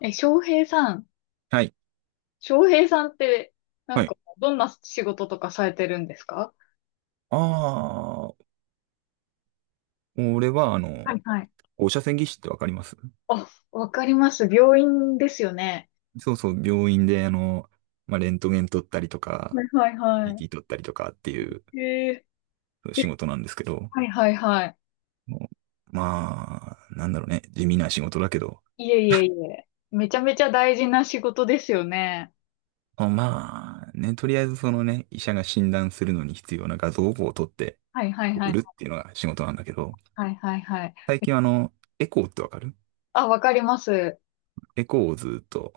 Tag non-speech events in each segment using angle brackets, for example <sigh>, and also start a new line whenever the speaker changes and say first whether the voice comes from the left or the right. left: え、翔平さん、
right: はい。
left: 翔平さんって、なん
right: はい。
left: か、どんな仕事とかされてるんですか？
right: ああ、俺は、
left: はいはい。
right: 放射線技師ってわかります？
left: あ、わかります。病院ですよね。
right: そうそう、病院で、レントゲン撮ったりと
left: は
right: か、
left: いはいは
right: CT 撮ったりとかっていう
left: い。ええ、
right: 仕事なんですけど、
left: はいはいはい。
right: もうまあ、なんだろうね、地味な仕事だけど、
left: いえいえいえ。めちゃめちゃ大事な仕事ですよね。
right: あ、まあ、ね、とりあえずそのね、医者が診断するのに必要な画像を撮って
left: はいはいは
right: 送
left: い。
right: るっていうのが仕事なんだけど、
left: はいはいはい。
right: 最近はエコーってわかる？
left: あ、わかります。
right: エコーをずっと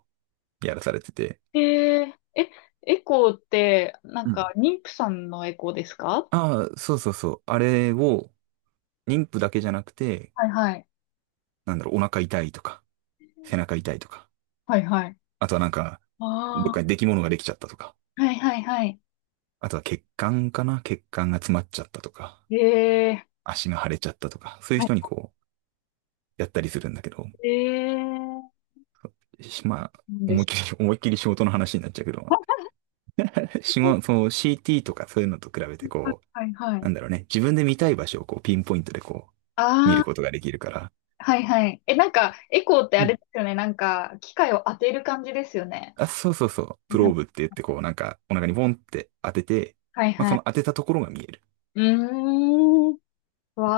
right: やらされてて、
left: えええ、エコーって、なん
right: う
left: か、
right: ん。
left: 妊婦さんのエコーですか？
right: ああ、そうそうそう。あれを、妊婦だけじゃなくて、
left: はいはい。
right: なんだろう、お腹痛いとか、背中痛いとか、
left: はいはい。
right: あとはなんか、どっ
left: あ
right: かに出来物ができちゃったとか、
left: あ、はいはいはい。
right: あとは血管かな、血管が詰まっちゃったとか、
left: ええ
right: 足が腫れちゃったとか、そういう人にこう、やったりするんだけど、
left: えー、
right: しまあ、
left: なんで
right: 思いっ
left: す。
right: きり、<laughs> 思いっきり仕事の話になっちゃうけど、仕事、その CT とかそういうのと比べてこう、
left: はいはいは
right: な
left: い。
right: んだろうね、自分で見たい場所をこう、ピンポイントでこう、見
left: あ
right: る
left: あ、
right: ことができるから、
left: はいはい。なんか、エコーって
right: う
left: あれ
right: ん。
left: ですよね。なんか、機械を当てる感じですよね。
right: あ、そうそうそう、プローブって言ってこう、なんか、お腹にボンって当てて、
left: はい
right: まあ、
left: は
right: その
left: い。
right: 当てたところが見える。
left: うーん。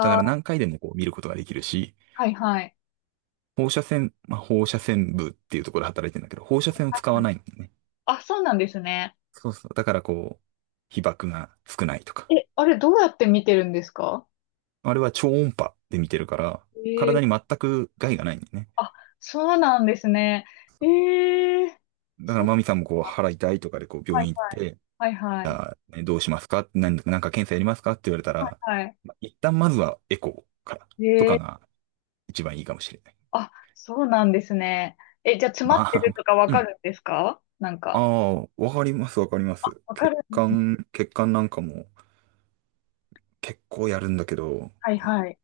right: だか
left: あ、
right: ら何回でもこう見ることができるし、
left: はいはい。
right: 放射線、まあ、放射線部っていうところで働いてるんだけど、放射線を使わないんだよね。
left: あ、そうなんですね。
right: そうそう。だからこう、被曝が少ないとか。
left: あれどうやって見てるんですか？
right: あれは超音波で見てるから、
left: ええ、
right: 体に全く害がないんだよね。
left: あ、そうなんですね。ええ、
right: だか
left: そ
right: ら
left: う
right: マミさんもこう、
left: か。
right: 腹痛いとかでこう、
left: は
right: 病
left: い
right: 院行っ
left: はい。
right: て、
left: はいは
right: じ
left: い。
right: ゃあ、ね、どうしますか？何、なんか検査やりますか？って言われたら、
left: はい。
right: まあ一旦まずはエコーからとか
left: え
right: が一番いいかもしれない。
left: あ、そうなんですね。じゃあ詰ま
right: ま
left: ってると
right: あ、
left: かわ
right: う
left: か
right: ん。
left: るんですかなん
right: あ
left: か？
right: あ、わかります、わかります。
left: わか
right: 血
left: るんです。
right: 管、血管なんかも結構やるんだけど、
left: はいはい。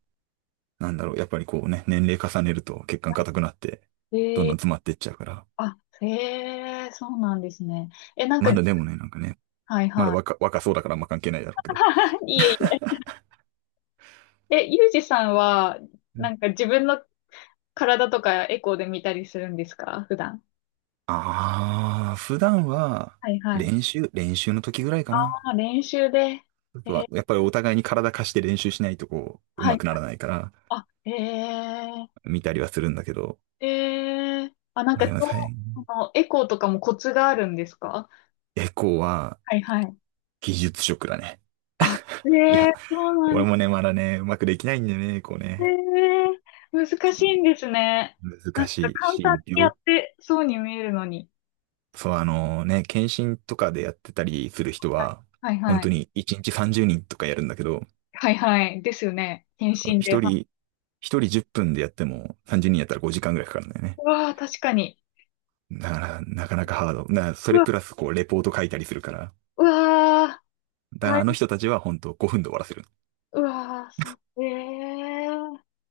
right: なんだろう、やっぱりこうね、年齢重ねると血管硬くなって、
left: え
right: どんど
left: ー、
right: ん詰まっていっちゃうから。
left: あ、へえ、そうなんですね。なんか、
right: まだでもね、なんかね、
left: はい
right: まだ
left: は
right: 若そうだからあんま関係ないだ
left: い。
right: ろうけど。
left: <laughs> いえいえ。ゆうじさんは、なんか自分の体とかエコーで見たりするんですか普段？
right: ああー、普段は
left: はいはい。
right: 練習の時ぐらいかな。
left: あ、練習で。
right: あ
left: え
right: とは
left: ー、
right: やっぱりお互いに体貸して練習しないとこう、上
left: は
right: 手
left: い。
right: くならないから、
left: あ、へえ、
right: 見たりはするんだけど。
left: あ、なん
right: まあ
left: か、
right: でも
left: そ
right: さ、
left: のエコーとかもコツがあるんですか？
right: エコーは
left: はいはい。
right: 技術職だね。
left: あ、
right: い
left: え
right: や、
left: え、そうなん
right: 俺
left: で
right: も
left: す
right: ね、まだね、うまくできないんだよね、こう
left: ね。
right: ね。
left: ええ、難しいんですね。な
right: 難
left: んか
right: しい
left: 簡単
right: し、
left: にやってそうに見えるのに。
right: そう、検診とかでやってたりする人は、
left: はい
right: 本
left: は
right: 当
left: い。
right: に1日30人とかやるんだけど、
left: はいはい。ですよね。検診で。
right: 一人、一人10分でやっても30人やったら5時間ぐらいかかるんだよね。
left: うわー、確かに。
right: だから、なかなかハード。だから、そ
left: う
right: れ
left: わ、
right: プラスこう、レポート書いたりするから。
left: うわー、
right: だから、
left: 大、
right: あの人たちは本当5分で終わらせる。
left: うわー、そう。ええ、う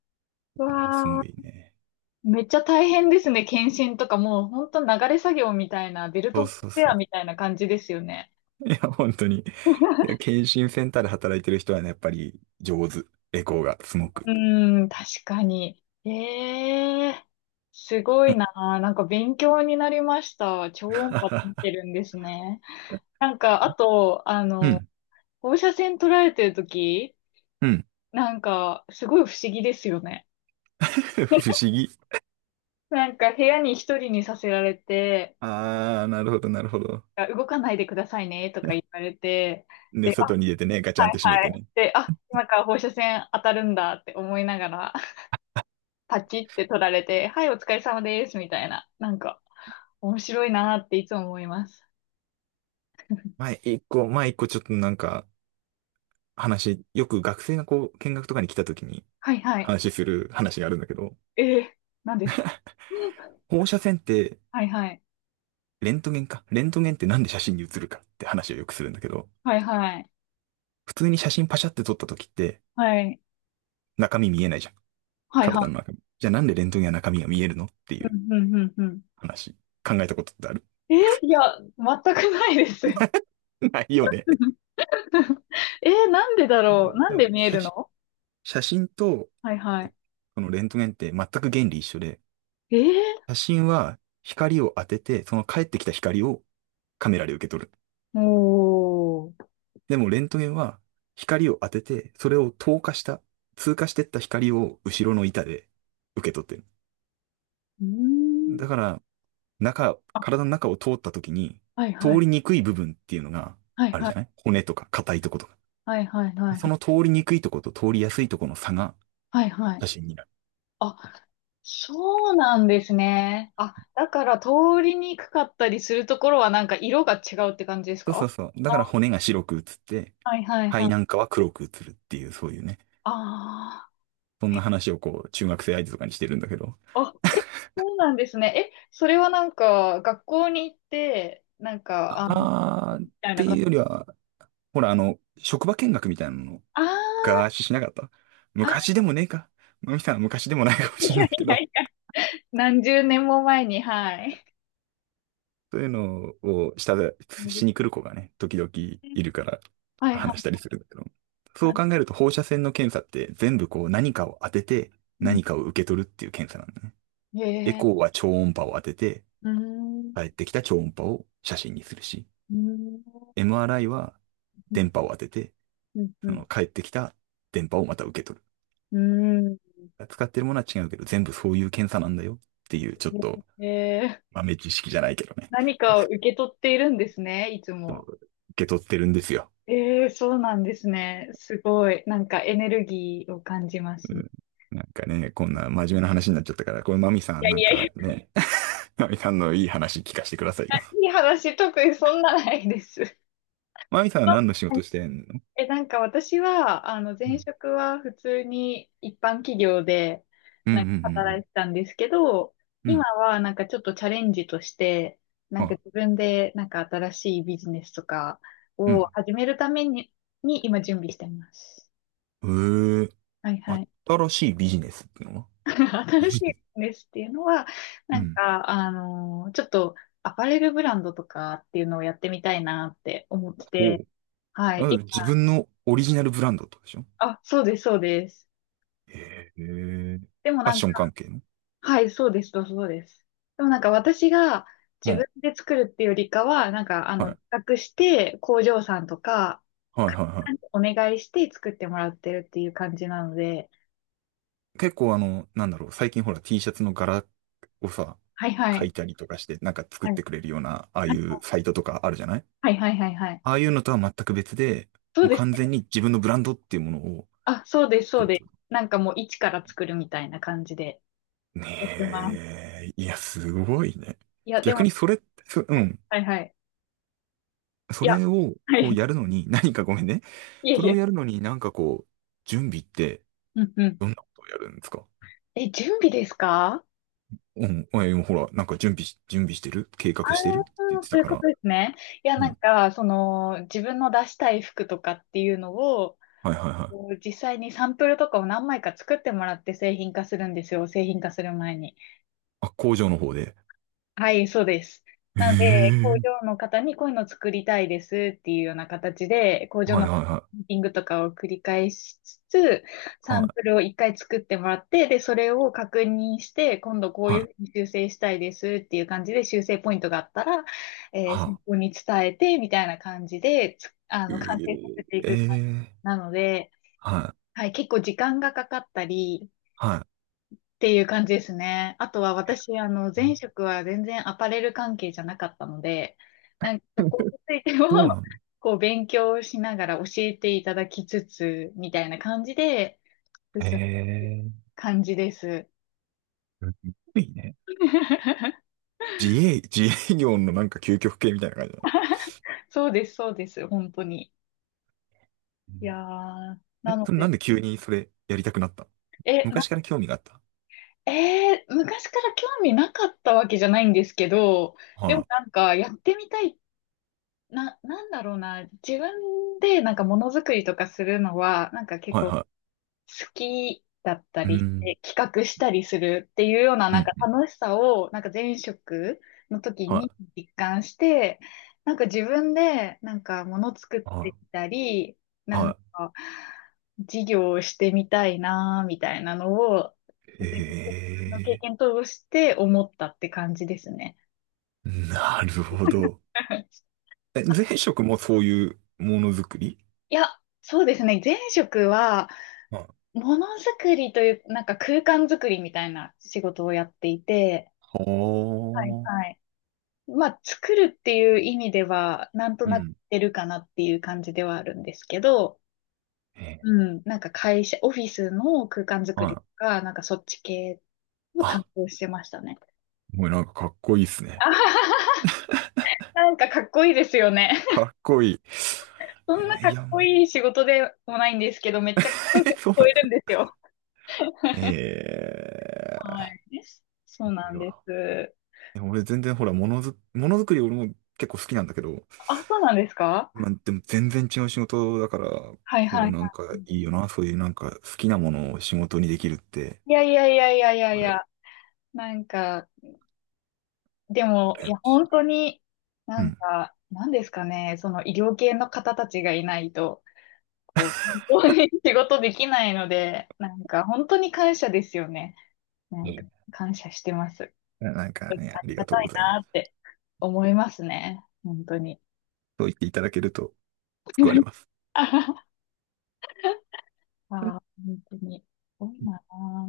right: だから、すご
left: わ
right: い
left: ー。
right: ね。
left: めっちゃ大変ですね。検診とかもうほんと流れ作業みたいな、ベル
right: そ
left: ト
right: う
left: コ
right: そ
left: ン
right: う
left: ベ
right: そ
left: ア
right: う。
left: みたいな感じですよね。
right: いや、本当に。いや、検診センターで働いてる人はね、やっぱり上手。エコーがすごく。
left: うーん、確かに。ええ、すごいなあ。なんか勉強になりました。
right: <laughs>
left: 超音波
right: は
left: 見て
right: は、
left: るんですね。なんか、あと、
right: うん、
left: 放射線捉えてるとき、
right: うん。
left: なんか、すごい不思議ですよね。
right: <laughs> 不思議。
left: なんか、部屋に一人にさせられて、
right: ああ、なるほど、なるほど。
left: あ、動かないでくださいね、とか言われて、
right: で、
left: で、あ、
right: 外に出てね、ガチャ
left: は
right: ンっ
left: い
right: て閉め
left: は
right: て
left: い。
right: ね。
left: で、あ、今から放射線当たるんだって思いながら、パチって取られて、はい、お疲れ様です、みたいな。なんか、面白いなーっていつも思います。
right: 前一個ちょっとなんか話、よく学生がこう見学とかに来た時に
left: はいはい。
right: 話する話があるんだけど、
left: ええ、何ですか？うん。
right: 放射線って、
left: <laughs> はいはい。
right: レントゲンか。レントゲンってなんで写真に写るかって話をよくするんだけど、
left: はいはい。
right: 普通に写真パシャって撮った時って
left: はい。
right: 中身見えないじゃん。
left: はいは
right: 体の
left: い。
right: 中身。じゃあなんでレントゲンは中身が見えるのってい
left: う
right: う
left: んうんうんうん。
right: 話。考えたことってある？
left: ええ、いや、全くないです。<laughs>
right: <laughs> ないよね。
left: なんでだろう、なんで見え
right: 写
left: る
right: 真
left: の？
right: 写真と、
left: はいは
right: え
left: い。
right: このレントゲンって全く原理一緒で、
left: え
right: 写真は光を当てて、その返ってきた光をカメラで受け取る。
left: おー。
right: でもレントゲンは光を当てて、それを透過した、通過してった光を後ろの板で受け取ってる。
left: うー
right: だ
left: ん。
right: から、中、体の中を通った時に、
left: はい
right: 通
left: はい。
right: りにくい部分っていうのが
left: はい
right: ある
left: は
right: じゃない？
left: い。
right: 骨とか硬いとことか。
left: はいはいはいは
right: その
left: い。
right: 通りにくいとこと通りやすいとこの差が
left: はいはい。
right: 写真になる。
left: あ、そうなんですね。あ、だから通りにくかったりするところはなんか色が違うって感じです
right: そうそ
left: か？
right: うそう。だから骨が白く映って、
left: はいはいは
right: 肺
left: い。
right: なんかは黒く映るっていう、そういうね。
left: あ
right: そん
left: あ、
right: な話をこう、中学生相手とかにしてるんだけど。
left: あ、そうなんですね。それはなんか学校に行って、なんか、
right: ああー、っ
left: みたい
right: て
left: なこ
right: いう
left: と。
right: よりは、ほら、職場見学みたいなの、
left: あ
right: ガー
left: ー
right: シしなかった？
left: あ、
right: 昔でもねえか。まみさんは昔でもない
left: い
right: かもしれ
left: や
right: ないけ
left: いや
right: ど、
left: いや、<laughs> 何十年も前に、はい。
right: そういうのをした、
left: そうで
right: しに
left: す
right: 来る子がね、時々
left: ね、
right: いるから
left: はいは
right: 話したり
left: い
right: するんだけど。そ
left: は
right: う
left: い。
right: 考えると放射線の検査って全部こう何かを当てて
left: うん、
right: 何かを受け取るっていう検査なんだね。
left: へ
right: エ
left: え、
right: コーは超音波を当てて、
left: うーん、う
right: 帰ってきた超音波を写真にするし、
left: ーん、
right: MRI は
left: うん、
right: 電波を当てて、
left: う
right: そ
left: ん、
right: の帰ってきた電波をまた受け取
left: うん。うん、
right: る。使ってるものは違うけど、全部そういう検査なんだよっていう、ちょっと
left: へえ。
right: 豆知識じゃないけどね、
left: 何かを受け取っているんですね、いつも。
right: 受け取ってるんですよ。
left: ええ、そうなんですね。すごい。なんかエネルギーを感じま
right: う
left: すね。
right: ん、なんかね、こんな真面目な話になっちゃったから、これマミさ
left: い
right: ん
left: や
right: な
left: い
right: ん
left: やいや、
right: かね、<laughs> マミさんのいい話聞かせてくださいよ。
left: いい話、特にそんなないです。
right: <laughs> マミさんは
left: は
right: 何の仕
left: い。
right: 事してんの？
left: なんか私は、
right: う
left: 前
right: ん。
left: 職は普通に一般企業で、
right: うんう
left: なんか働
right: ん
left: いてたんですけど、
right: うんうん。う
left: 今
right: ん。
left: はなんかちょっとチャレンジとして、なんか
right: あ、
left: 自分でなんか新しいビジネスとか
right: う
left: を
right: ん。
left: 始めるために、に今準備してます。
right: へえー、
left: はいはい。
right: 新しいビジネスってのは、
left: <laughs>
right: ビ
left: 新し
right: ジネス。
left: いんですっていうのは、
right: う
left: なん
right: ん。
left: か、ちょっとアパレルブランドとかっていうのをやってみたいなって思って
right: ほ
left: て、
right: う。
left: はい。
right: あ、自分のオリジナルブランドってことでしょ？
left: あ、そうです、そうです。
right: へえ。フ
left: でも
right: ァッ
left: なん
right: ショ
left: か、
right: ン関係の、
left: はい、そうです、そうです。でもなんか私が
right: う
left: 自
right: ん。
left: 分で作るっていうよりかは、なんか、
right: はい。
left: 企画して工場さんとか、
right: はいはい
left: 会社さ
right: は
left: んにお願いして作ってもらってるっていう感じなので、
right: い。結構あの、なんだろう、最近ほら T シャツの柄をさ、
left: はいは
right: 描
left: い。
right: いたりとかして、なんか作っ
left: はい、
right: てくれるような、ああいうサイトとかあるじゃない？
left: はい、はい、はい、はい。はい、
right: ああいうのとは全く別で、
left: そう
right: もう
left: です。
right: 完全に自分のブランドっていうものを
left: あ、そうです、
right: 作
left: そう
right: るって
left: で
right: こ
left: す。なんかもう一から作るみたいな感じで
right: と
left: やってます。
right: ね。え、いや、すごいね。
left: いや、で
right: 逆
left: も、
right: にそれ、そ、うん。
left: はいはい。
right: そ
left: いや、
right: れを
left: は
right: こう
left: い。
right: やるのに、何か、ごめんね。
left: いえ
right: そ
left: い
right: れを
left: え。
right: やるのになんかこう、準備って、
left: うんうん。
right: どんなことをやるんですか？
left: 準備ですか？
right: うん。え、ほら、なんか準備してる計
left: あ
right: 画してるって言っ
left: あ、
right: て
left: そう
right: た
left: いう
right: か
left: こと
right: ら。
left: ですね。いや、
right: う
left: なん
right: ん。
left: か、自分の出したい服とかっていうのを、
right: はいはいは
left: こ
right: い。
left: う実際にサンプルとかを何枚か作ってもらって製品化するんですよ。製品化する前に。
right: あ、工場の方で。
left: はい、そうです。なので、工
right: え
left: 場
right: え、
left: の方にこういうの作りたいですっていうような形で、工場
right: はい
left: の
right: はいは
left: ミー
right: い。
left: ティングとかを繰り返しつつ、
right: は
left: サン
right: い、
left: プルを一回作ってもらって、で、それを確認して、今度こう
right: は
left: い
right: い、
left: うふうに修正したいですっていう感じで、修正ポイントがあったら、先
right: は
left: 方に伝えて、みたいな感じで、つあの、完成させ
right: い。
left: てい
right: え
left: く感じ
right: え、え、
left: なので、
right: はい、
left: はい、結構時間がかかったり、
right: は
left: っていう感じですね。あとは私、前職は全然アパレル関係じゃなかったので、なんか
right: い。
left: そこ
right: <laughs>
left: についても
right: そう
left: <laughs>
right: なんだ。
left: こう、勉強しながら教えていただきつつ、みたいな感じで進んでる
right: ええ、
left: 感じです。
right: すごいね。
left: <laughs>
right: 自営業のなんか究極系みたいな感じだな。
left: そうです、そうです、本当に。
right: う
left: いや
right: ん、
left: ー、な
right: え、
left: の
right: それな
left: で、
right: んで急にそれやりたくなった？
left: え、な、
right: 昔から興味があった？
left: えー昔から興味なかったわけじゃないんですけど、で
right: は
left: も
right: い、
left: なんかやってみたいな、なんだろうな、自分でなんかものづくりとかするのは、なんか結
right: はい、
left: 構好
right: は
left: きだった
right: い。う
left: りし
right: ん、
left: て、企画したりするっていうような
right: うん、
left: な
right: う
left: んか
right: ん、
left: 楽しさを、なんか前職の時
right: は
left: に実感して、なんか自分でなんかもの作っ
right: い、
left: て
right: は
left: みたり、
right: い、
left: な
right: は
left: ん
right: い。
left: か事業をしてみたいな、みたいなのを、前職の経
right: ええ、
left: 験通して思ったって感じですね。
right: なるほど。
left: <laughs>
right: え、前職もそういうものづくり？
left: いや、そうですね。前職は、
right: はい、
left: ものづくりという、なんか空間づくりみたいな仕事をやっていて、はい
right: は
left: は
right: あ。
left: い。まあ、作るっていう意味では、なんと
right: う
left: なくっ
right: ん。
left: てるかなっていう感じではあるんですけど、
right: ええ、
left: うん、なんか会社、オフィスの空間づく
right: は
left: りと
right: い。
left: か、なんかそっち系を担
right: あ、
left: 当してましたね。
right: もうなんかかっこいいですね。
left: あはは、なんかかっこいいですよね。
right: かっこいい。
left: <laughs> そんな
right: えー、
left: かっ
right: いや、
left: こいい仕事でもないんですけど、めっちゃかっこよく聞
right: <laughs> そう
left: こ
right: なんだ。
left: えるんですよ。は
right: ええ、
left: い。そう
right: い
left: な
right: い
left: んで
right: わ。
left: す。
right: でも俺全然ほら、ものづくり俺も結構好きなんだけど、
left: あ、そうなんですか？
right: まあでも全然違う仕事だから、
left: はい
right: こ
left: はいは
right: うなんか
left: い。
right: いいよな。そういうなんか好きなものを仕事にできるって、
left: いやいやいやいやいやい
right: 俺、
left: や、なんか、でも、
right: 羨
left: い
right: ま
left: や、
right: しい。
left: 本当に、
right: う
left: なん
right: ん。
left: か、なんですかね、その医療系の方たちがいないと、こう、本当に <laughs> 仕事できないので、なんか、本当に感謝ですよね。なんか、感謝してます。
right: なんか
left: あ
right: ね、あ
left: り
right: り
left: が
right: がと
left: た
right: うご
left: い
right: ざいま
left: なっ
right: す。
left: て思いますね。本当に。
right: そう言っていただけると救われま
left: <laughs>
right: す。
left: ああ、本当に。すごいなあ。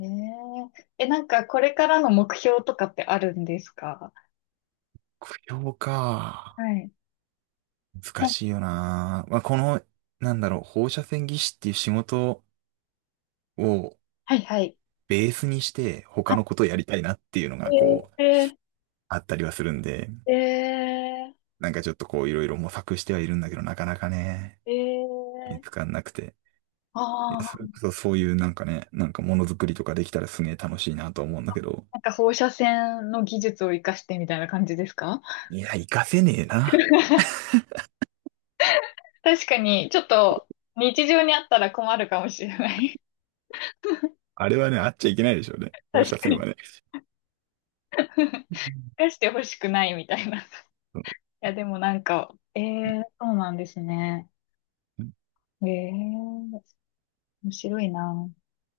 left: えええ、なんか、これからの目標とかってあるんですか？
right: 供養
left: は
right: か。
left: い。
right: 難
left: な
right: しいよな。まあ、この、なんだろう、放射線技師っていう仕事を
left: はい、はい。
right: ベースにして他のことをやりたいなっていうのがこう、
left: ええ
right: あったりはするんで、
left: ええ
right: なんかちょっとこういろいろ模索してはいるんだけど、なかなかね、見つ
left: ええ
right: かんなくて。いや、
left: あ
right: そ
left: あ
right: れこ
left: ー、
right: そそういうなんかね、なんかものづくりとかできたらすげえ楽しいなと思うんだけど、
left: なんか放射線の技術を活かしてみたいな感じですか？
right: いや、活かせねえな。
left: 確かに、ちょっと日常にあったら困るかもしれない。
right: あれはね、あっちゃいけないでしょうね。
left: <laughs>
right: 放
left: 確
right: 射
left: か
right: 線
left: に。
right: はね。
left: <laughs> 活かしてほしくないみたいな。いや、でもなんか、ええ、そうなんですね。ええ、面白いな。